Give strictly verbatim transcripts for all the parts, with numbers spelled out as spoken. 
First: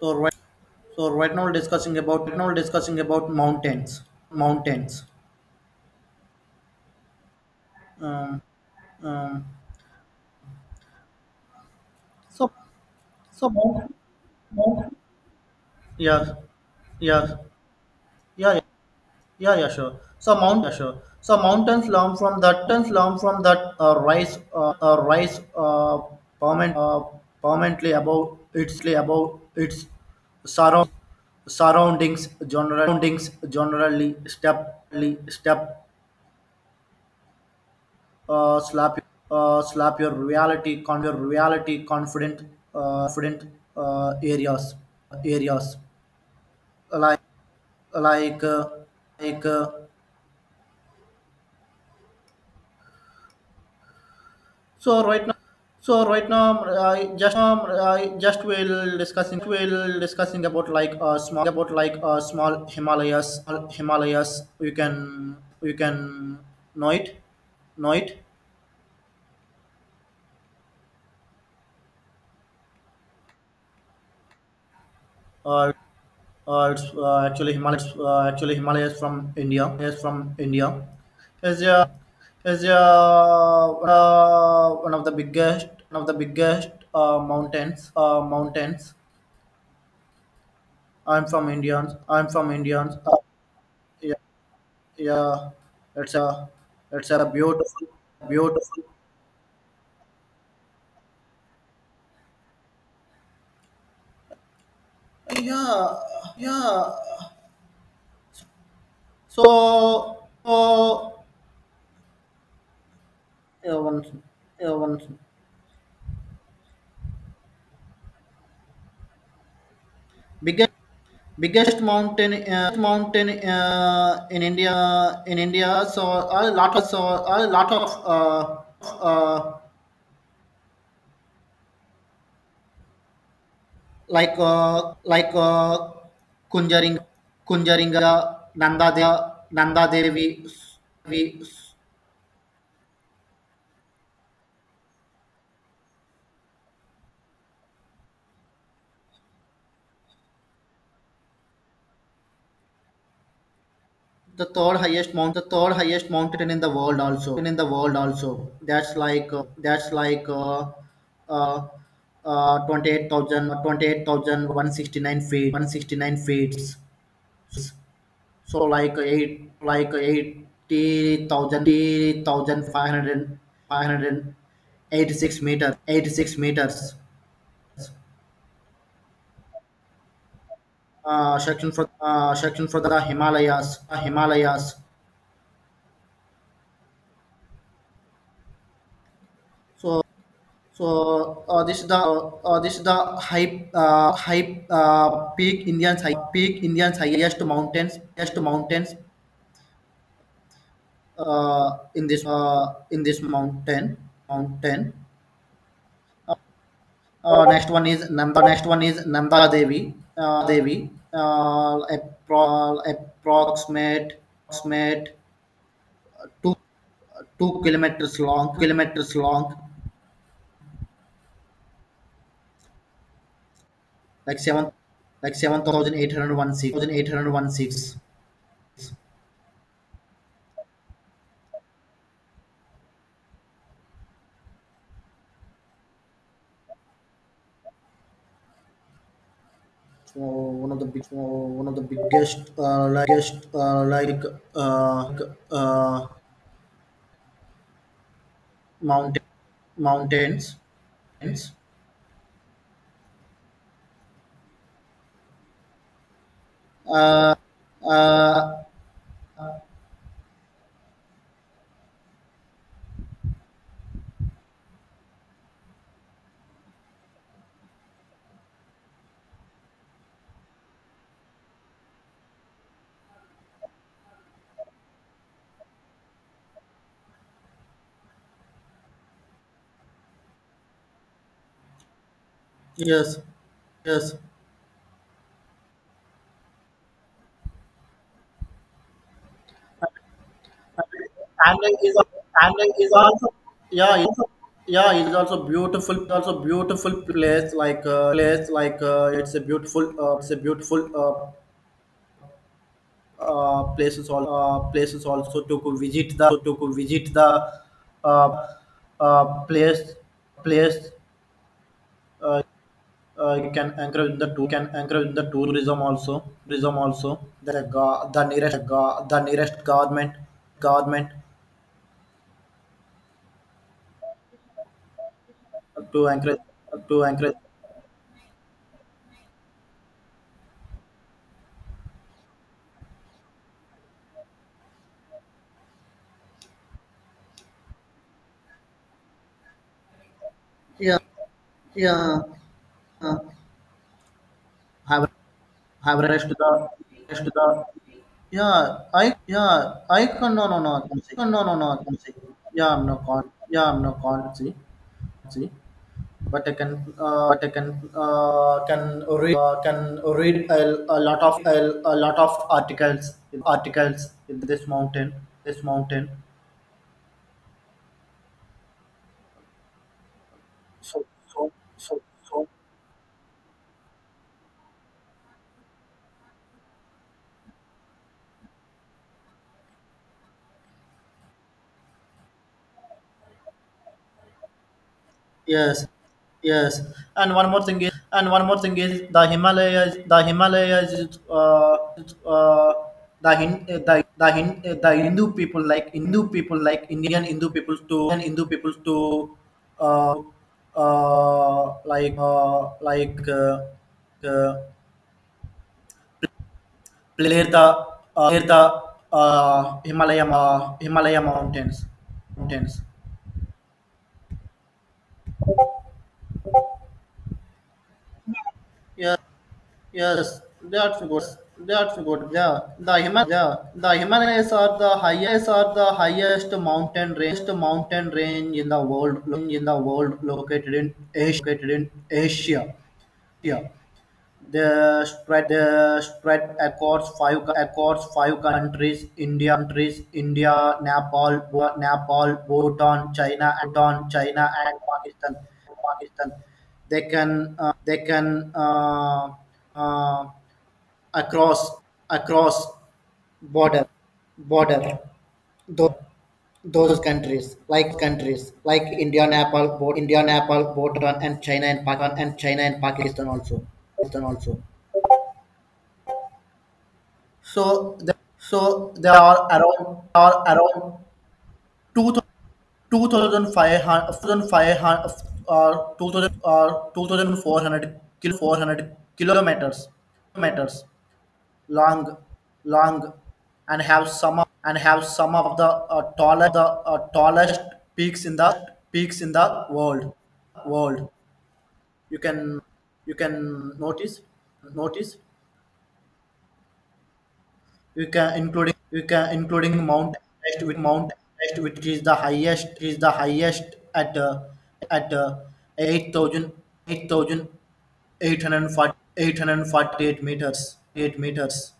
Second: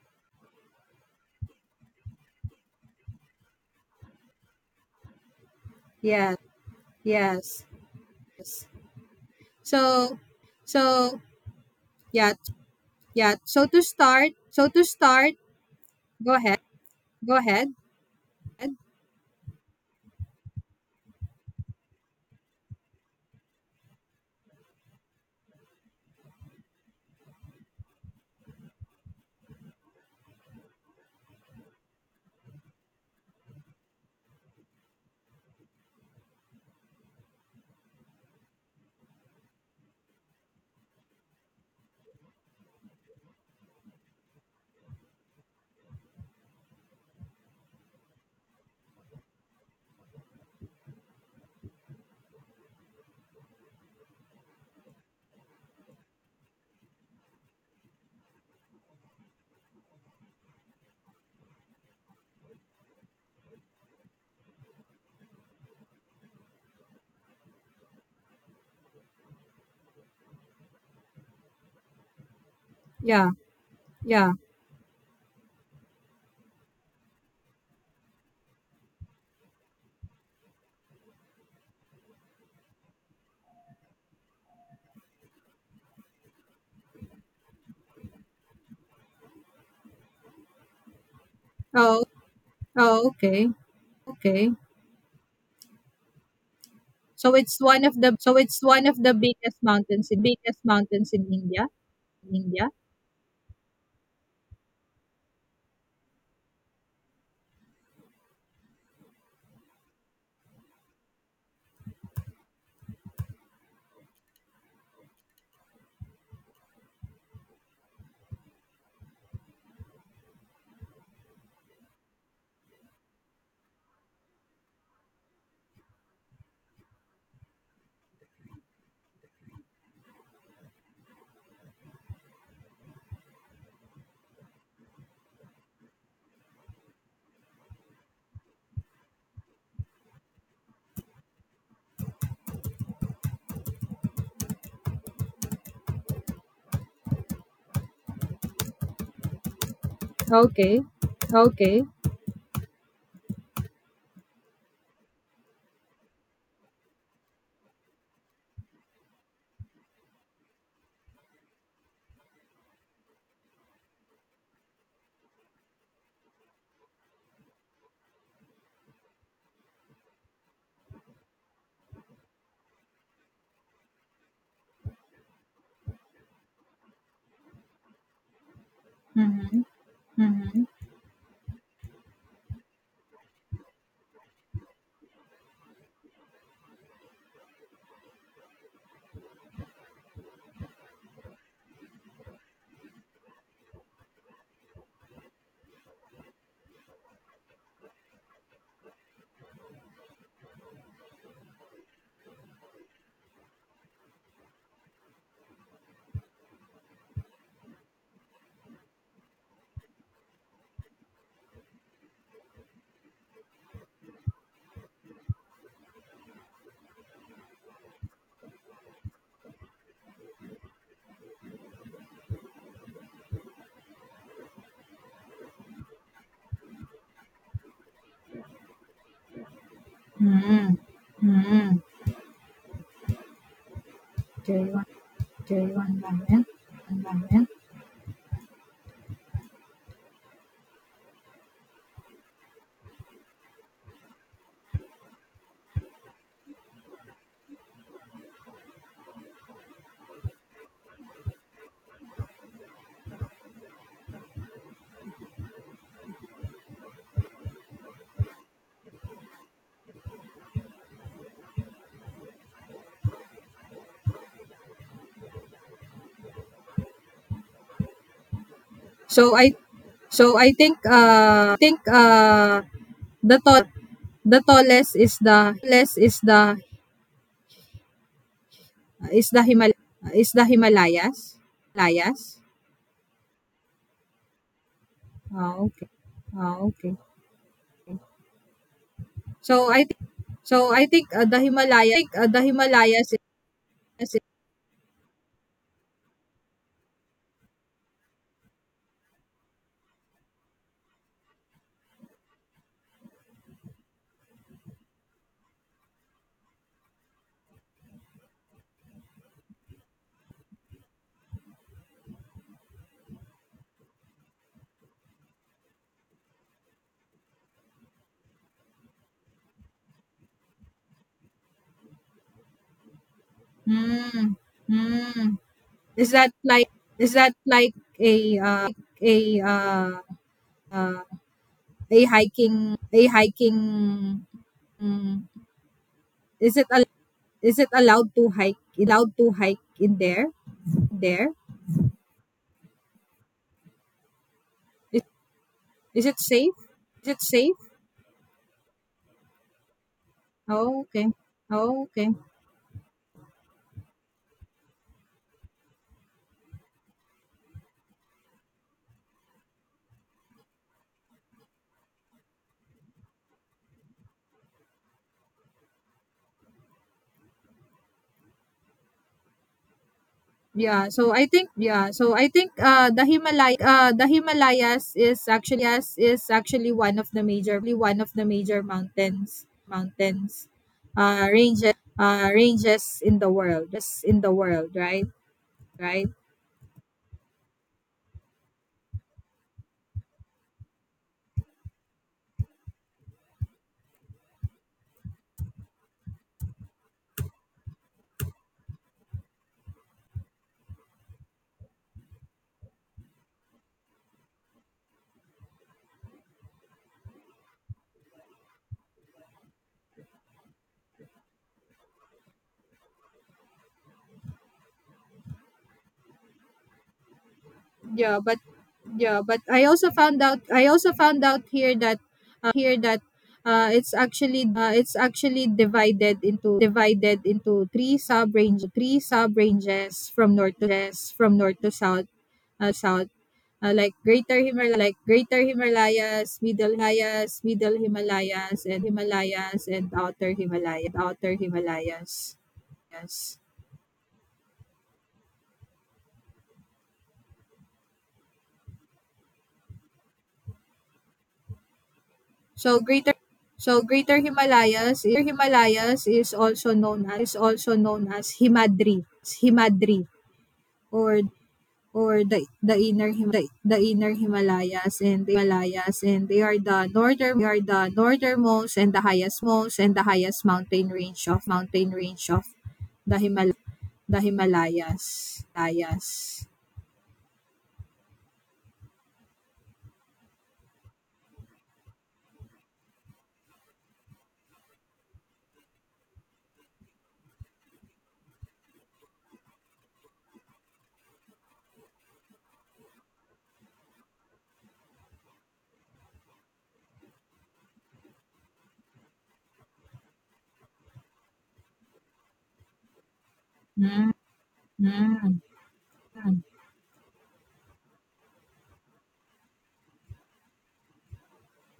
So right, so right now we're discussing about right now we're discussing about mountains, mountains. Yes, yes, Um, yes. um, So, so yeah, so yeah. so So to mount, start, so to mount. start, Yeah, go ahead, yeah, go ahead. yeah, yeah, yeah, yeah, sure. So mount, yeah, sure. So mountains learn from that mountains learn from that uh, rise uh, uh, rise uh, permanent uh, permanently about its about its surround surroundings general surroundings generally step step uh, slap uh, slap your reality con your reality confident uh, confident uh, areas areas like like uh, like uh, so right now so right now I just um, I just will discussing will discussing about like uh, small about like uh, small Himalayas small Himalayas you can you can know it know it. Yeah, yeah. Uh, Uh, it's uh, actually Himalayas. Uh, actually Himalayas from India. Is from India. Is uh, is uh, uh, one of the biggest one of the biggest uh, mountains. Uh, mountains. I'm from Indians. Oh, I'm from Indians. oh, Uh, okay, Yeah, okay. yeah. It's a it's a So it's one beautiful, of the so it's beautiful. one of the biggest mountains in biggest mountains in India, in India. Yeah, yeah. So, so, yeah, one, yeah, one. Biggest. Biggest mountain uh, mountain uh, in India in India so a lot of so a lot of uh, uh, like uh, like uh, Kunjaring Kunjaringa, Nanda De, Nanda Devi, we Okay, okay. the third highest mount the third highest mountain in the world also in the world also. That's like uh, that's like uh, uh, uh, twenty-eight thousand feet one hundred sixty-nine feet So like eight, like eighty thousand eighty thousand five hundred five hundred eighty six meters, eighty six meters. Mm-hmm, mm-hmm, Uh, section for uh, section for the Himalayas, uh, Himalayas. So so uh, this is the uh, this is the high uh, high uh, peak Indians high peak Indians, highest mountains highest mountains uh, in this uh, in this mountain mountain. Uh, next one is Nanda. Next one is Nanda Devi. Uh, Devi. Uh, appro- approximate, approximate two two kilometers long. Kilometers long. Like seven, like seven thousand eight hundred one six. Thousand eight hundred one six. mm-hmm, mm-hmm. Okay, one, okay, one moment, one moment. So one of the big, so one of the biggest, uh, like, biggest, uh, like, uh, uh, mountain, mountains. Uh, So I so I think uh think uh the tall the tallest is the less is the is the Himal is the Himalayas. Himalayas. yes, yes. Oh, okay. Oh, okay. So I think so I think uh, the Stanley is Himalaya think, uh, the Stanley is Himalayas is also, yeah is is yeah it is also beautiful also beautiful place, like uh, place like uh, it's a beautiful uh, it's a beautiful uh, uh, places, all uh, places also to go visit the to go visit the uh, uh, place place uh, uh, you can encourage the tour can encourage the tourism also tourism also the go- the nearest go- the nearest government government mm, mm. to is that encourage like to is that encourage like a uh, a uh, uh, a hiking a hiking mm, is it a Is it allowed to hike? Allowed to hike in there? yeah There? Yeah, uh, Is, have have is it rest the safe? Is it rest the safe? yeah I yeah I can no no no Oh, can okay. see. no no no Oh, can okay. see. Yeah I'm no con yeah I'm no con see See, but I can uh, but I can uh, can read uh, can read a, a lot of a, a lot of articles articles in this mountain this mountain Yeah, so so I so think yeah, so so I so think uh the Himalay uh the Himalayas is actually yes, is actually one of the major really one of the major mountains mountains uh ranges uh ranges in the world. Just in the world, right? Yes, Right? yes. And one more thing is, and one more thing is the Himalayas. The Himalayas is uh, is, uh, the Hin, uh, the the Hin, uh, the Hindu people like Hindu people like Indian Hindu people, to and Hindu people to uh, uh, like uh, like uh, uh, play the uh, play the uh, Himalaya uh, Himalaya mountains mountains. yeah but Yeah. yeah but i also found out Yes, i also that's good. found out here That's that good. Yeah, the Himal yeah, uh, the it's actually Himalayas are uh, the it's actually highest are the divided into highest mountain divided range into three mountain sub range range in the three world sub in the ranges world from north to located in from Asia. north Located to in south, uh, Asia. south Yeah. uh like greater Himalaya like the greater spread the himalayas Spread middle across himalayas five middle across five Himalayas and countries: India, Himalayas and countries outer India Himalayas outer Nepal, Bhu- himalayas Nepal Bhutan, Yes. China Bhutan China, and Pakistan Pakistan they can uh, they can uh, uh, Across across So Greater so border Greater Himalayas border those, Himalayas is also those known as countries also like known as countries like Himadri, India, Nepal, Bhut- Himadri, India, Nepal, or Bhutan, and China and or Pakistan and the China the and inner Pakistan Him- the, also. the inner Pakistan also. Himalayas and the Himalayas and they are the northern they are the So the, northernmost and so the there highest are most and around the highest are mountain around range of mountain two range of two the thousand Himal five the hundred five Himalayas. hundred or two thousand Himalayas. or two thousand four hundred kilo four hundred kilometers meters long, long, and have some of, and have some of the uh, tallest the uh, tallest peaks in the peaks in the world. World, you can you can notice notice you can including you can including Mount Everest, with Mount Everest which is the highest is the highest Mm, at uh, at uh, mm, mm, eight thousand meters eight meters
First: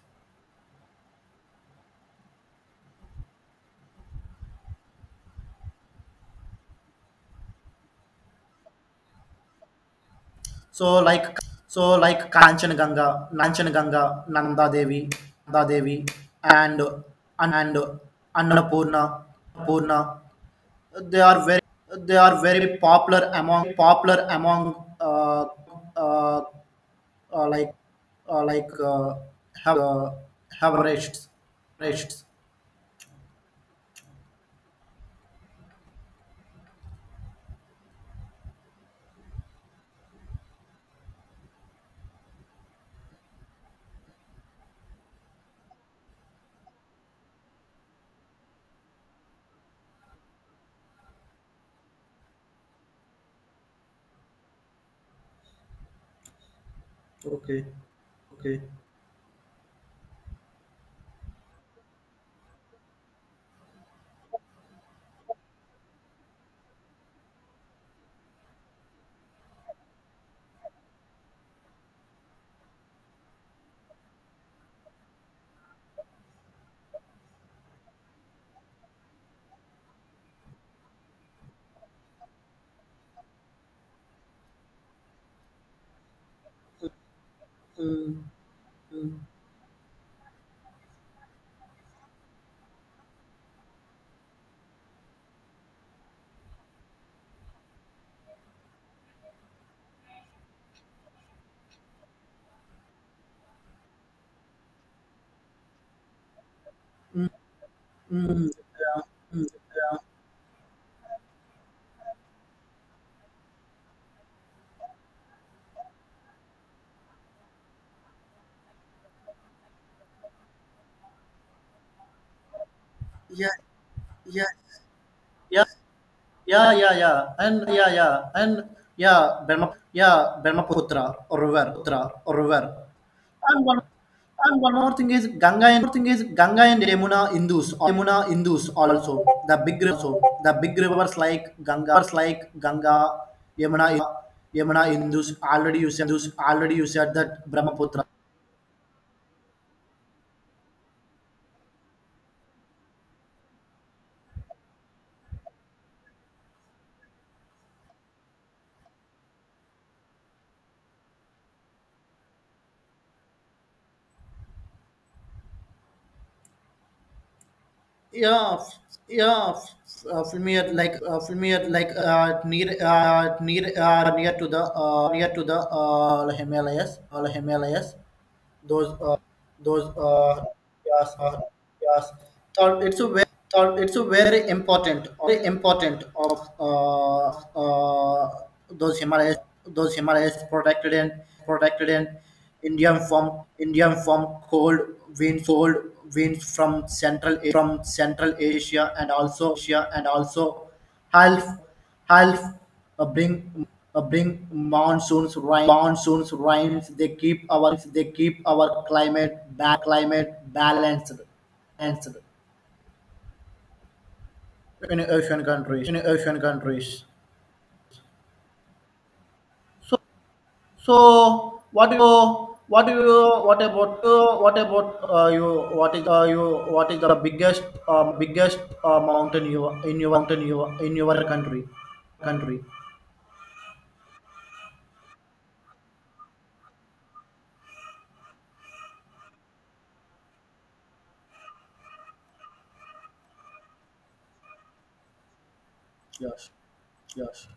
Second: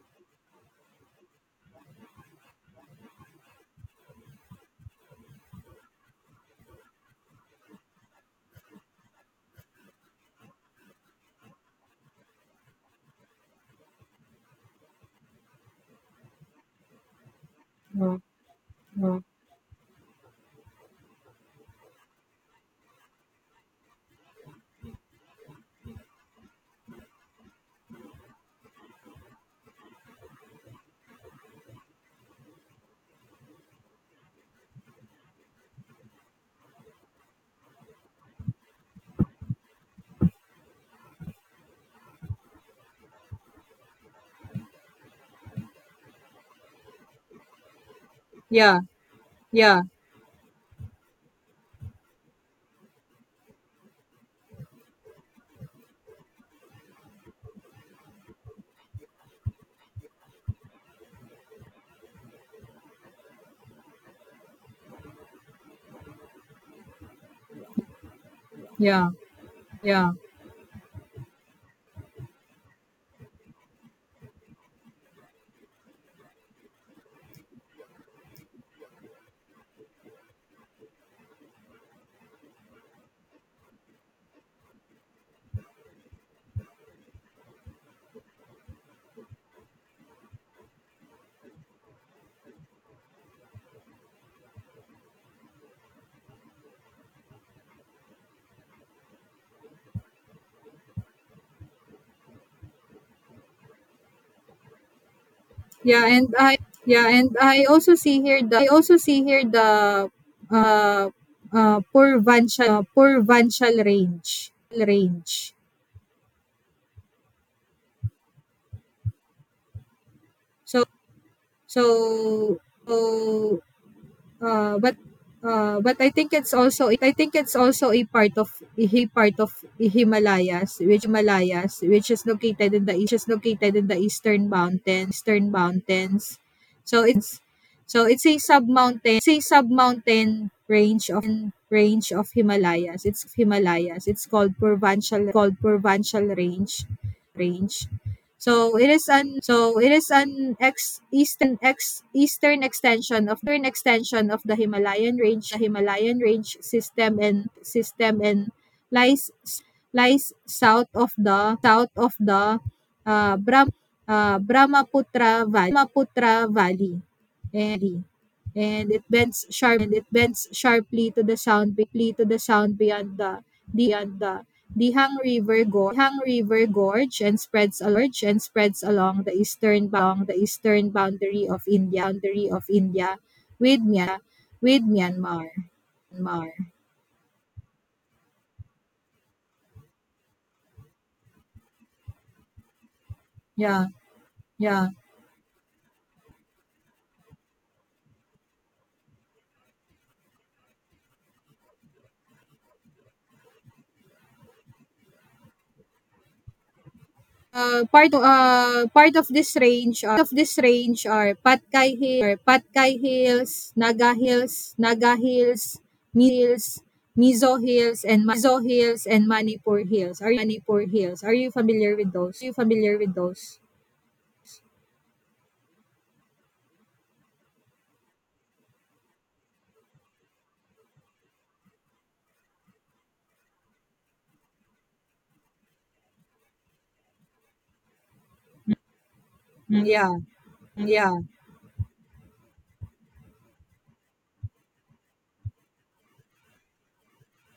so like so like Kanchanaganga, Nanchanaganga, Nanda Devi, Nanda Devi, and and mm. Annapurna, Purna. They are very they are very popular among popular among uh, uh, uh, like uh, like uh, have uh, have rests rests. Yeah, yeah, Okay. Okay. yeah, yeah. Mm, mm, Yeah, and I yeah, and I also see here mm, yeah, mm, the uh uh Purvanshal range. So so so, Yeah. Yeah. Uh, but yeah, uh, but I think it's Yeah, also yeah, I yeah. think it's And also yeah, a yeah. part of And a yeah, part of Brahma, yeah, Himalayas, which Brahmaputra or river, Himalayas, which Putra is or river. located in the which is And located one, in the eastern and one more mountain, thing is, eastern Ganga and thing is mountains. Ganga and So it's Yamuna Hindus, so it's Yamuna a sub Hindus mountain, also it's a the sub big rivers, also. mountain the big range rivers of like Ganga, range rivers of like Himalayas. Ganga, It's Yamuna, Himalayas. It's called Yamuna Purvanchal Hindus called already you said, Purvanchal range already you said that range. Brahmaputra. So it is an so it is an ex eastern ex eastern extension of eastern extension of the Himalayan range, the Himalayan range system and system and lies lies south of the south of the uh, Brahm, uh, Brahmaputra Valley, Brahmaputra Valley. And Yeah f- and it bends yeah sharp and f- it uh, bends familiar like sharply uh, to the familiar sound like quickly to the uh, near sound beyond uh, the near uh, beyond near the to the uh, Dihang near to the River Gorge Dihang uh, River himalayas uh, Gorge, and spreads himalayas along and spreads those uh, along the those eastern bound the uh, eastern yes, uh, boundary of India yes. boundary of Thought it's a India, very, thought with it's a Mya very with important, very Myanmar. important of Myanmar, uh, uh, those Himalayas, those Himalayas protected and protected and Indian from Yeah, Indian from cold yeah. winds, cold winds from Central from Central Asia, and also Asia and also half half uh, bring uh, bring monsoons, rain monsoons rains. They keep our Uh, They part keep our uh, part of climate this ba- range are, of climate this range balanced. are Patkai Balanced Hill, Patkai Hills, Naga Hills, in Naga Asian Hills, countries. In Mi- Asian Hills, countries. Mizo Hills, and Ma- Mizo Hills and Manipur So, Hills. Are you Manipur so Hills? Are you what familiar do with you, those? Are you what do familiar with you, those? what about uh, what about uh, you? What is uh, you? What is the biggest um, biggest uh, mountain you in your mountain you in your country? Country. Mm, yeah, mm, yeah. Yes. Yes.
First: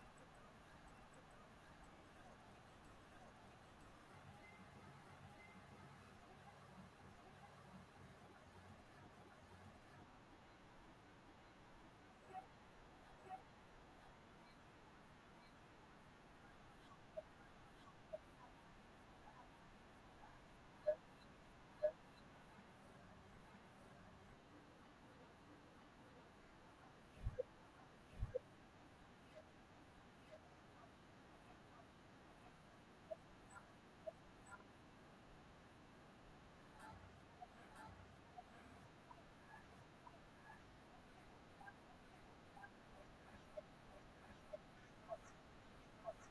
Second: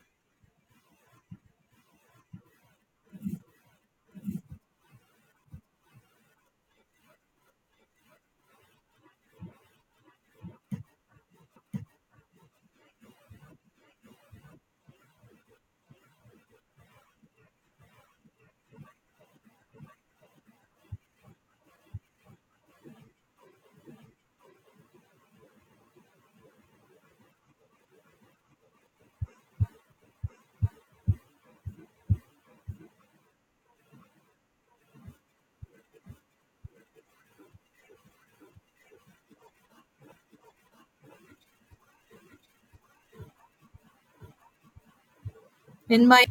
In my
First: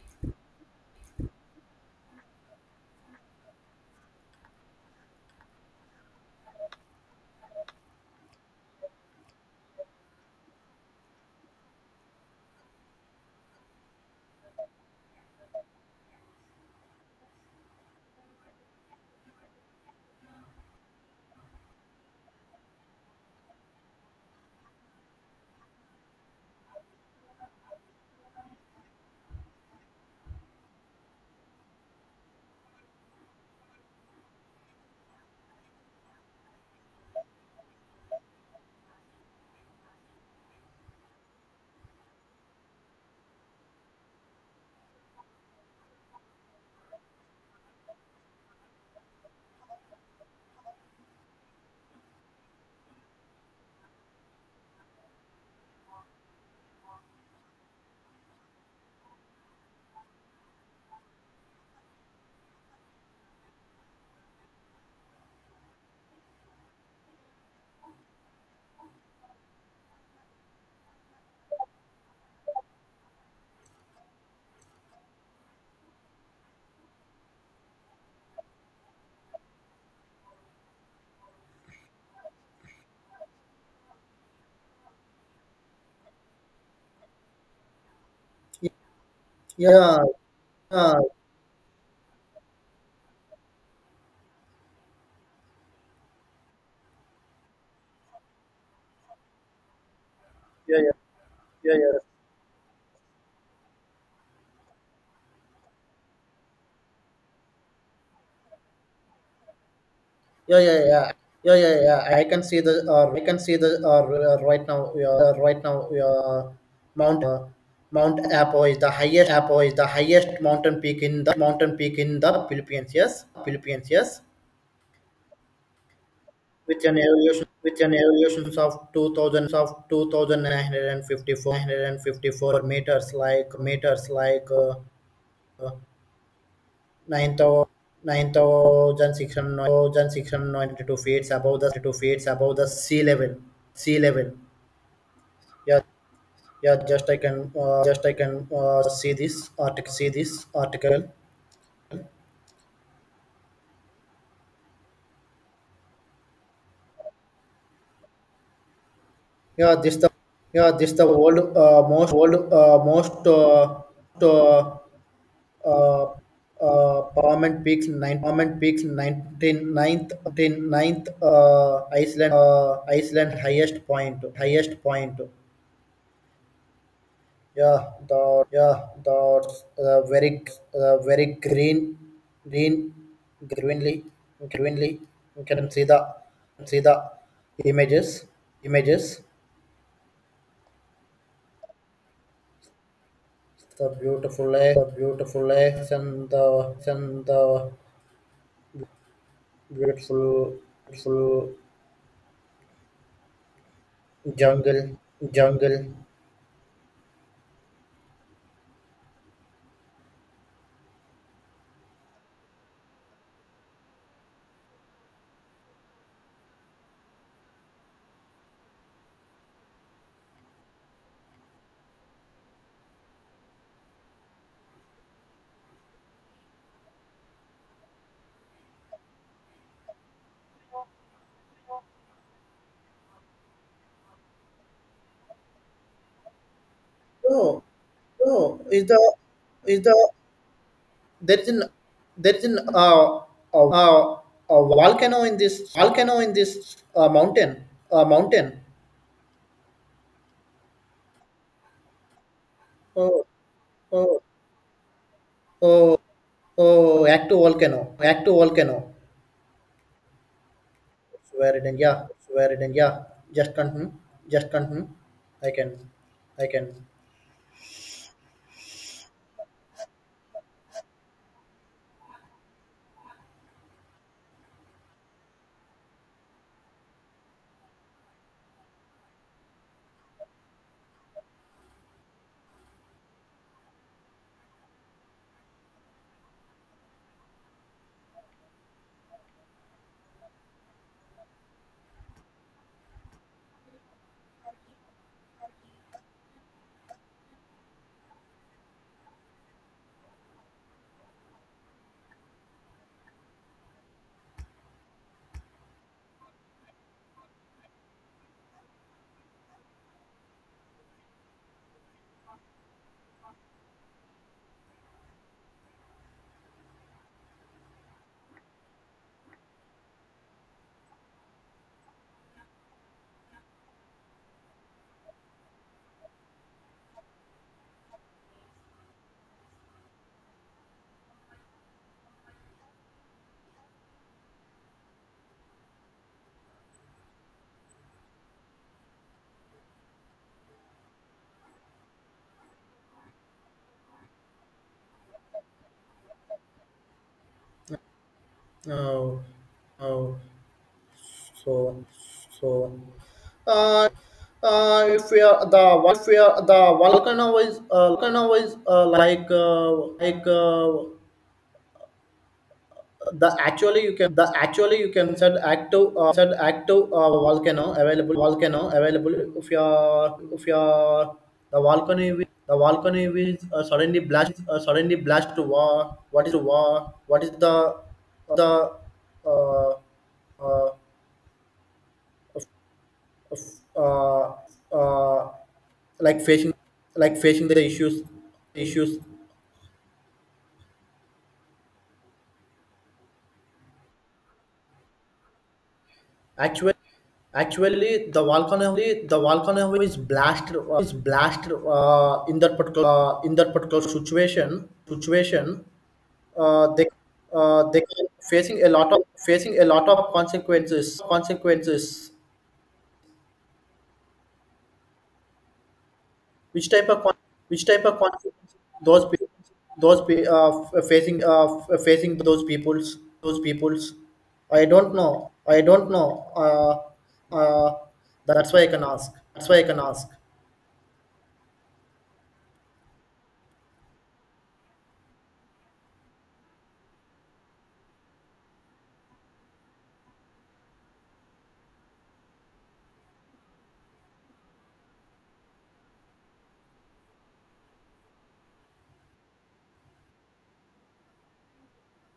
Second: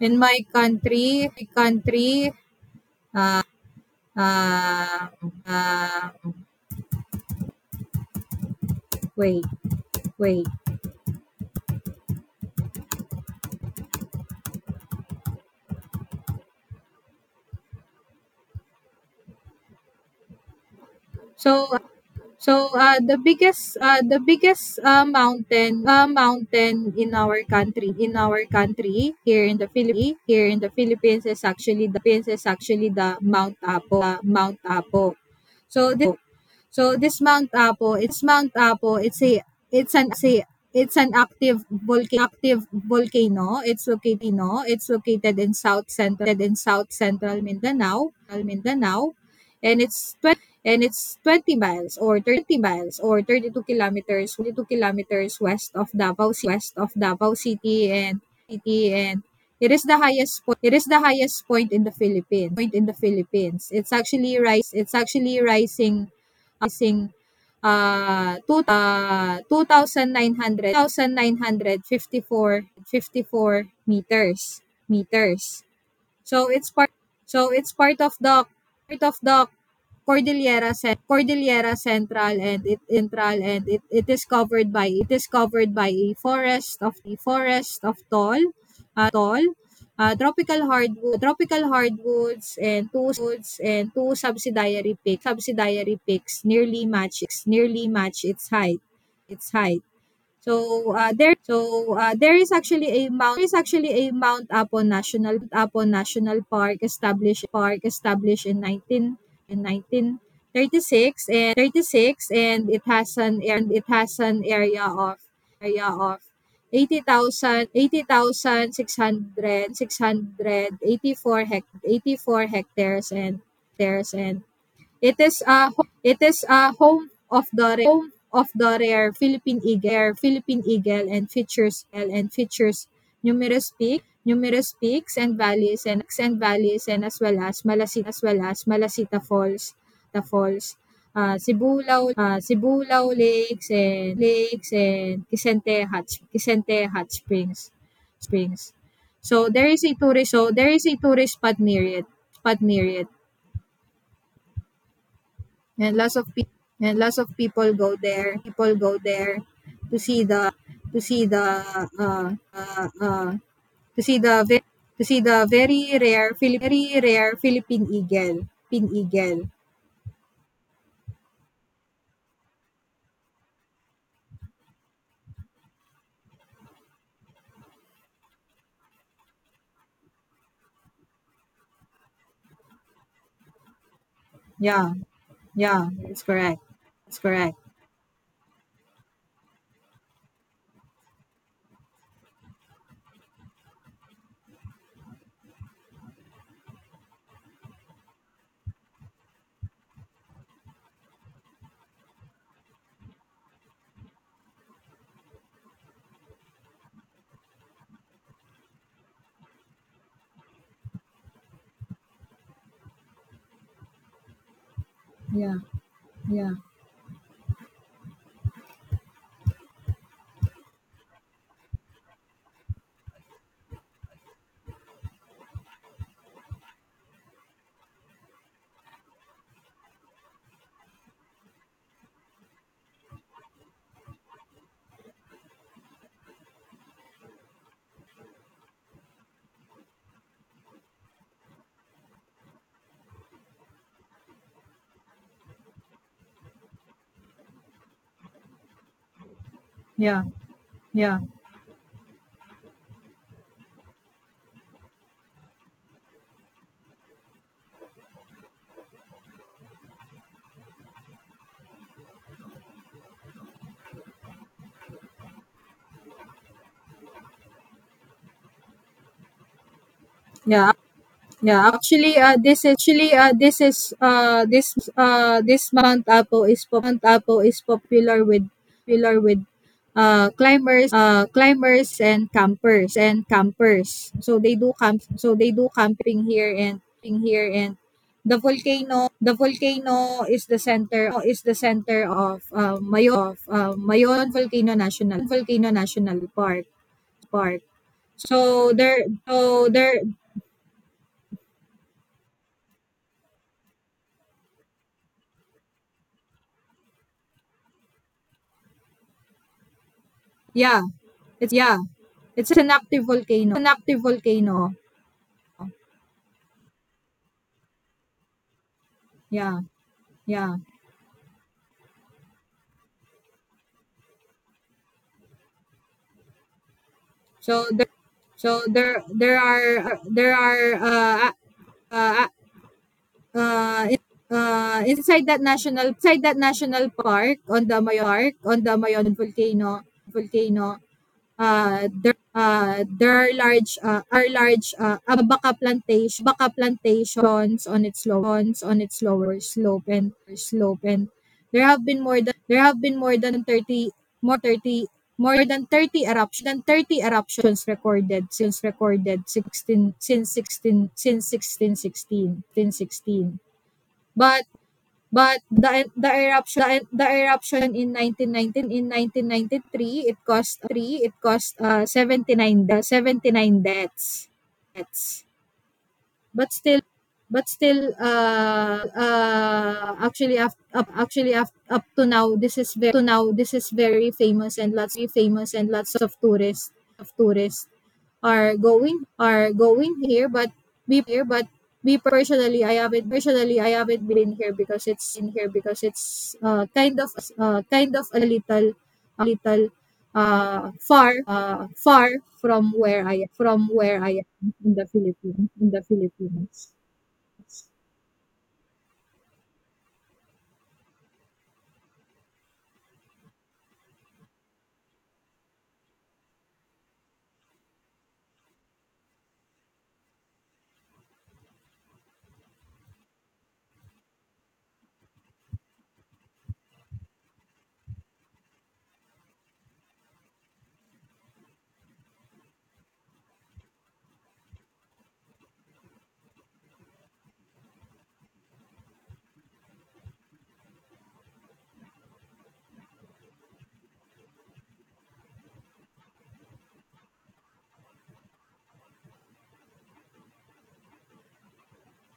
in my country, my country. Um, um, wait, wait. So So uh, the biggest uh, the biggest uh, mountain uh, mountain in our country in our country here in the Philippines is actually the Mount Apo. Uh, Mount Apo. So this so this Mount Apo it's Mount Apo. It's a it's an say it's an active volcano. Active volcano. It's located no, it's located in south central in south central Mindanao, Mindanao, and it's and it's twenty miles or thirty miles or thirty two kilometers thirty two kilometers west of Davao west of Davao City and city and it is the highest point. It is the highest point in the Philippines point in the Philippines it's actually rise it's actually rising rising uh, two, uh two thousand nine hundred meters. Meters So it's part so it's part of the part of the Cordillera Cen- Cordillera Central and it central and it, it is covered by it is covered by a forest of the forest of tall uh, tall Yeah, uh, tropical Ah, hardwood tropical hardwoods and two woods and two subsidiary peaks subsidiary peaks nearly match nearly match its height. its height So yeah, uh, yeah, there so yeah, uh, there is actually a Mount there is actually a Mount Apo National Apo National Park established park established in nineteen in nineteen yeah, yeah, thirty yeah, six and yeah, yeah, yeah, thirty six yeah. I can see and the it has uh, I an can see and the it has an uh, right now area of yeah, uh, right now area of uh, eighty eighty Mount uh, thousand eighty Mount Apo thousand is six the six highest Apo hundred is the six highest hundred mountain peak eighty in the four hect mountain peak eighty in the four Philippines. hectares Yes, and Philippines. hectares Yes, and It is a it is a with an home elevation of the with an home elevation of the of rare two thousand Philippine of two eagle, thousand Philippine nine hundred and eagle, and fifty features and four features meters, like numerous peaks, meters, like. numerous Uh, peaks and uh, valleys and and valleys and as nine well as Malasita as well as thousand Malasita six Falls, the hundred falls. ninety-two feet Uh, above the two Sibulao feet uh, above the sea Sibulaw level. Lakes Sea and level. Lakes and Kisente Yeah, Hot yeah. Kisente Just Hot I can Springs, uh, Just I can Springs. uh, see So this there is article. a See tourist this so there is a article. tourist spot near it, spot near it and lots of pe- and lots of people go there people go there Yeah, this to the see the yeah this to the see Old, the uh, most uh, old uh, uh, most uh, uh, to see to, the ve- uh, to see the very uh, rare Philip very uh, rare Parliament peaks Philippine nine eagle Parliament peaks pin eagle nineteen ninth, ninth uh, Iceland uh, Iceland highest point highest point Yeah, the yeah the uh, very uh, very Green, green greenly, greenly Yeah, you can see yeah, the it's correct, see the it's correct. images, images the beautiful eh, the beautiful lakes and the and the beautiful beautiful jungle jungle Yeah, yeah, Oh, oh, is the is the there is an there is an uh, a, a, a volcano in this volcano in this uh, mountain uh, mountain. yeah, yeah, Oh oh oh oh! Active volcano active volcano. Swear it in yeah swear it in yeah. Just continue just continue. I can I can. yeah. Yeah, actually, uh, this is actually uh, this is uh, this uh, this Mount Apo is pop- Mount Apo is popular with popular with uh, climbers, uh, climbers and campers and campers. So they do camp. So they do camping here and here and the volcano. The volcano is the center is the center of uh, Mayon of uh, Mayon Volcano National Volcano National Park Park. So there so there Yeah. It's yeah. It's an active volcano. An active volcano. Yeah. Yeah. So there so there there are there are uh uh uh, uh inside that national inside that national park on the Mayon Park on the Mayon volcano, volcano uh, there uh, there are large uh, are large uh, abaca plantation abaca plantations on its low on its Oh lower slope and oh slope and there so have been more than there so. have been more than Uh, thirty more uh, thirty if we more are the than vol- thirty if we are eruptions than the 30 volcano is eruptions uh, recorded volcano is since uh, recorded like uh, sixteen like since uh, sixteen since sixteen sixteen. the actually you can the but actually you can said But the active, the uh, said eruption active the uh, volcano eruption available in volcano 1919 available if in 1993 it your, if cost three it your cost the uh, volcano will- the seventy nine volcano de- is 79 uh, suddenly deaths. blast uh, suddenly Deaths. blast to war, what is the but still war what is but the still the uh uh, uh actually up, uh, up actually up, up to now this is very to now this is very uh, famous and lots uh, famous and lots of like facing tourists of like facing the tourists issues are issues going are going here but we here but we personally I haven't personally I haven't been here because it's in here because it's uh, Actually, kind of uh, kind of actually, a the volcano little the a little volcano is blasted uh, uh, is far blasted uh, far uh, in that from particular where uh, I in that from particular where I situation in the Philippines, situation. in the Philippines. Uh, they uh, they are facing a lot of facing a lot of consequences consequences. Which type of con- which type of consequences those people those pe- uh, f- facing uh, f- facing those peoples those peoples. I don't know. I don't know. Uh, uh, that's why I can ask. That's why I can ask.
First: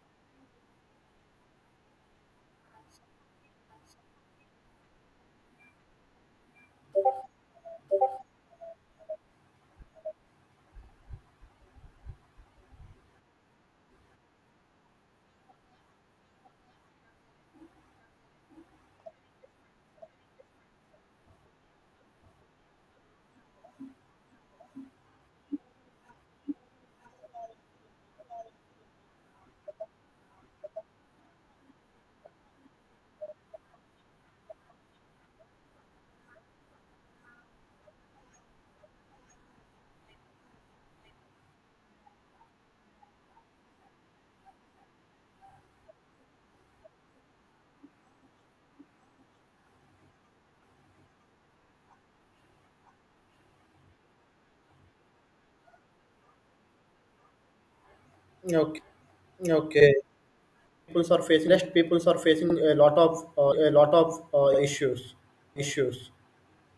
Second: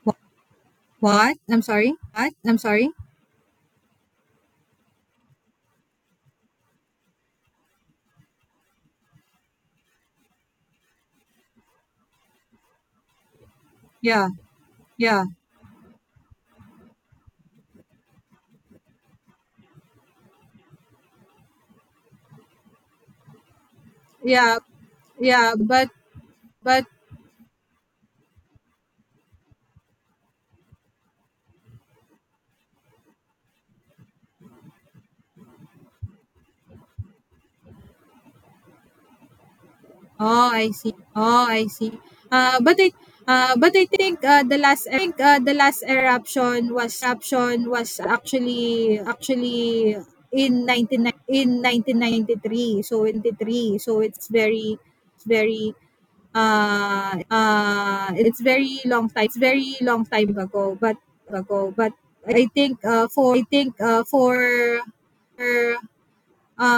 Wh- What? I'm sorry. What? I'm sorry. Yeah. Yeah. Yeah. Yeah, but but oh, I see. Oh, I see. Uh, but I uh, but I think uh, the last I think uh, the last eruption was was actually actually in nineteen in nineteen ninety three. So in ninety three. So it's very it's very uh uh it's Okay. very long time it's very Okay. long time ago but Peoples are facing ago rest, but peoples are i facing a think lot uh of for i uh, a think lot uh of uh, for issues. Issues.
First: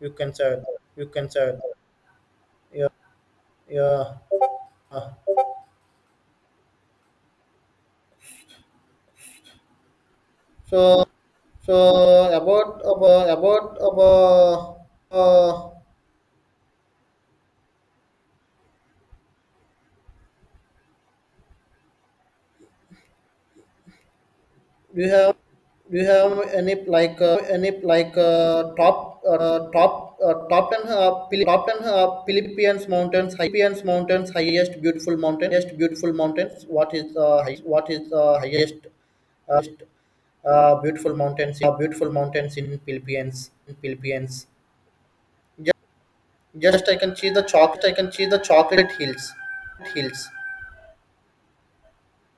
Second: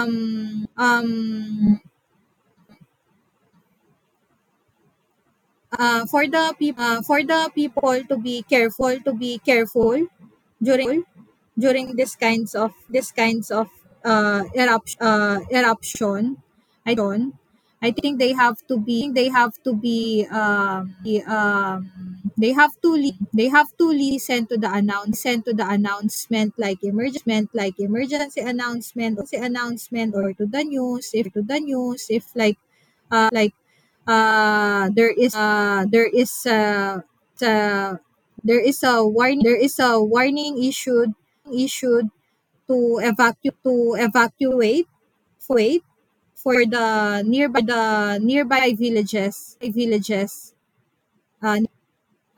You can say that. you can say that. um, yeah yeah. Uh, uh, for the peop- uh, for the people to be careful to be careful so during so during this kinds of about, this about kinds about of uh, about erupt, uh, uh, eruption I don't I think they have to be they have to be um, the, um, they have to li- they have to listen to the do you announce have send to the do you have announcement any like like uh, emergent any like like emergency uh, top, announcement or uh, top announcement or uh, to top the ten, news uh, if to Phil- the top ten news uh, if like Philippines uh, mountains, like Philippines mountains highest uh, there beautiful is mountain, highest uh, there beautiful is mountains what uh, is uh, high, what uh, is uh, there highest is a warning there uh, is a warning uh, issued beautiful mountains uh, beautiful issued mountains in to Philippines evacuate in to Philippines evacuate just, wait for just I can the see the nearby Chocolate I can the see the nearby chocolate hills villages hills villages uh,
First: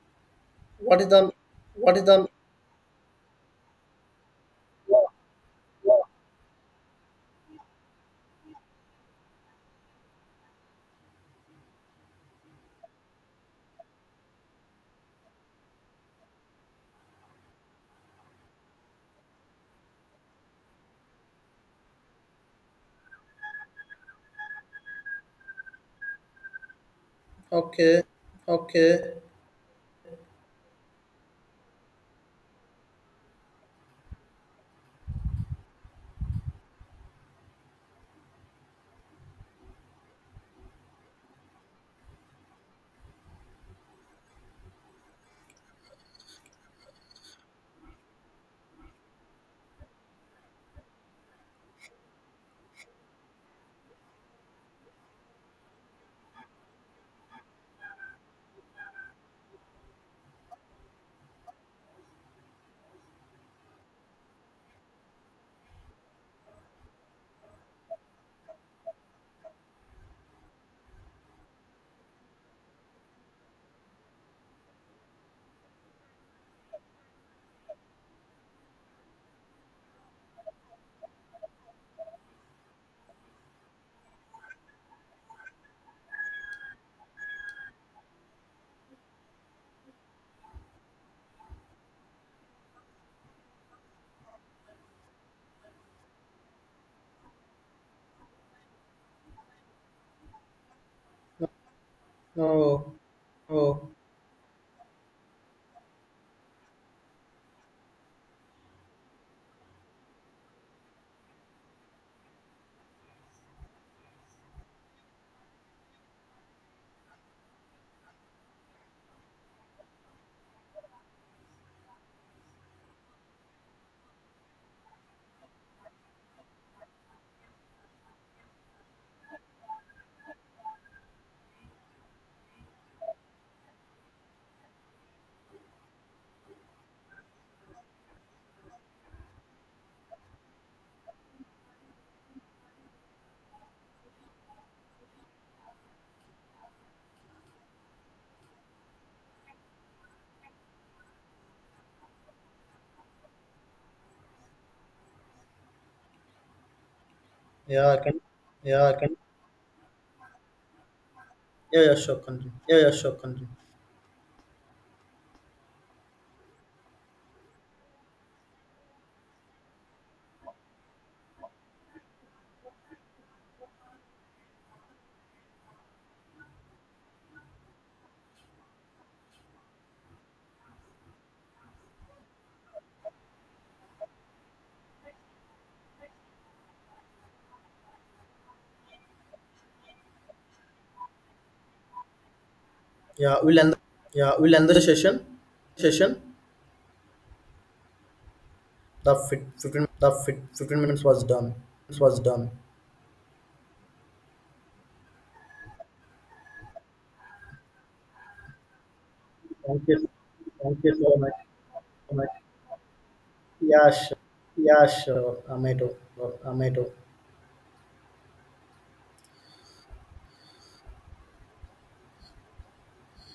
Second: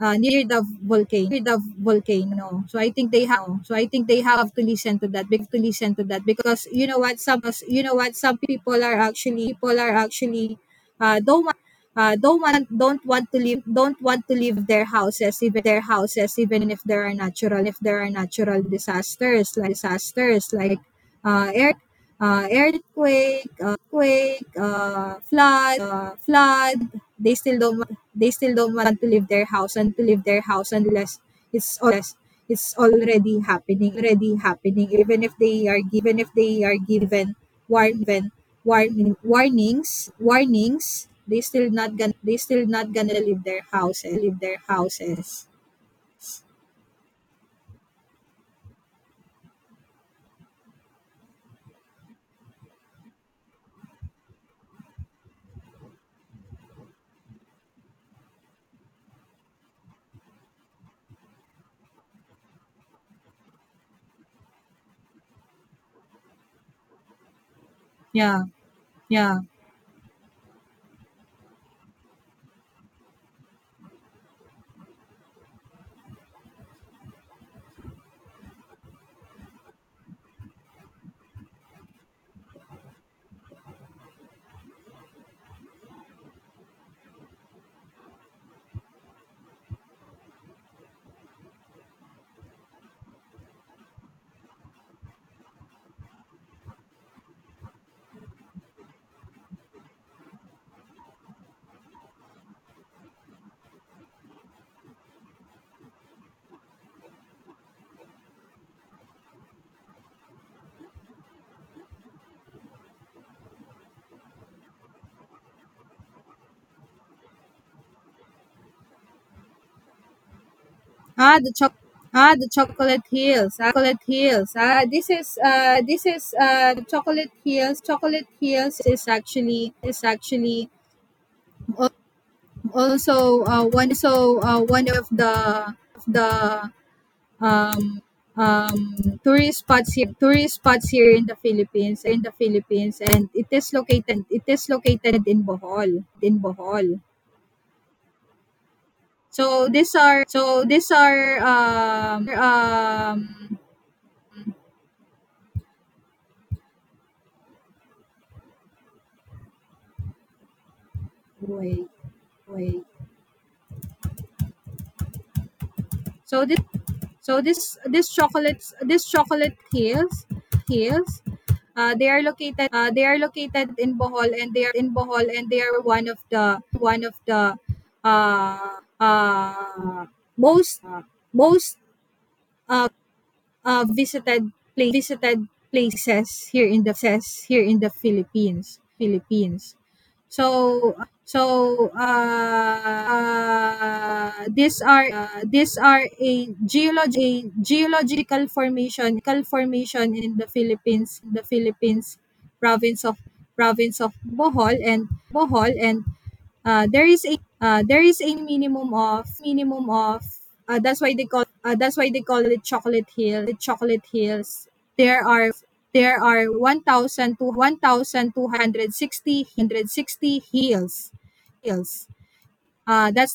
uh, near the what is volcano. the the what is the volcano. So I think they have So I think they have to listen to that because to listen to that because you know what some you know what some people are actually people are actually uh, don't want uh, don't want don't want to leave don't want to leave their houses even their houses even if there are natural if there are natural disasters like disasters like uh, air uh, earthquake, uh, quake, uh, flood, uh, flood. They still don't want, okay they still don't okay want to leave their house and to leave their house unless it's unless it's already happening, already happening. Even if they are given, if they are given warn, warn, warnings, warnings, they still not gonna, they still not gonna leave their houses, leave their houses. Yeah, yeah. No oh. Ah, the choc ah, the Chocolate Hills. Ah, Chocolate Hills. Ah, this is uh this is uh the Chocolate Hills. Chocolate Hills is actually is actually al- also uh one so uh one of the of the um um tourist spots here tourist spots here in the Philippines in the Philippines and it is located it is located in Bohol in Bohol. So these are so these are um, um, Yeah, I can. Yeah, I can. Yeah, wait. yeah, sure. Continue. Yeah, Wait. yeah, sure. Continue. So this so this this chocolates this chocolate hills hills uh, they are located uh, they are located in Bohol and they are in Bohol and they are one of the one of the uh, uh, most most uh, uh, visited pla- visited places here in the says here in the Philippines Philippines so so uh, Yeah, we'll end uh, Yeah, we'll end the these are session. uh, these are Session. a geolog a geological The formation fit, fifteen. The formation fit, in the fifteen minutes Philippines was the done. This was Philippines done. province of province of Bohol and Bohol and uh, there is a uh, there is a minimum of Thank minimum you. of Thank uh, you that's why so they much. call uh, that's why So they much. call it chocolate hill the Yeah, chocolate sure. hills Yeah, there sure. are I may do. there are I may do. one thousand two hundred one thousand two hundred sixty hills, uh, that's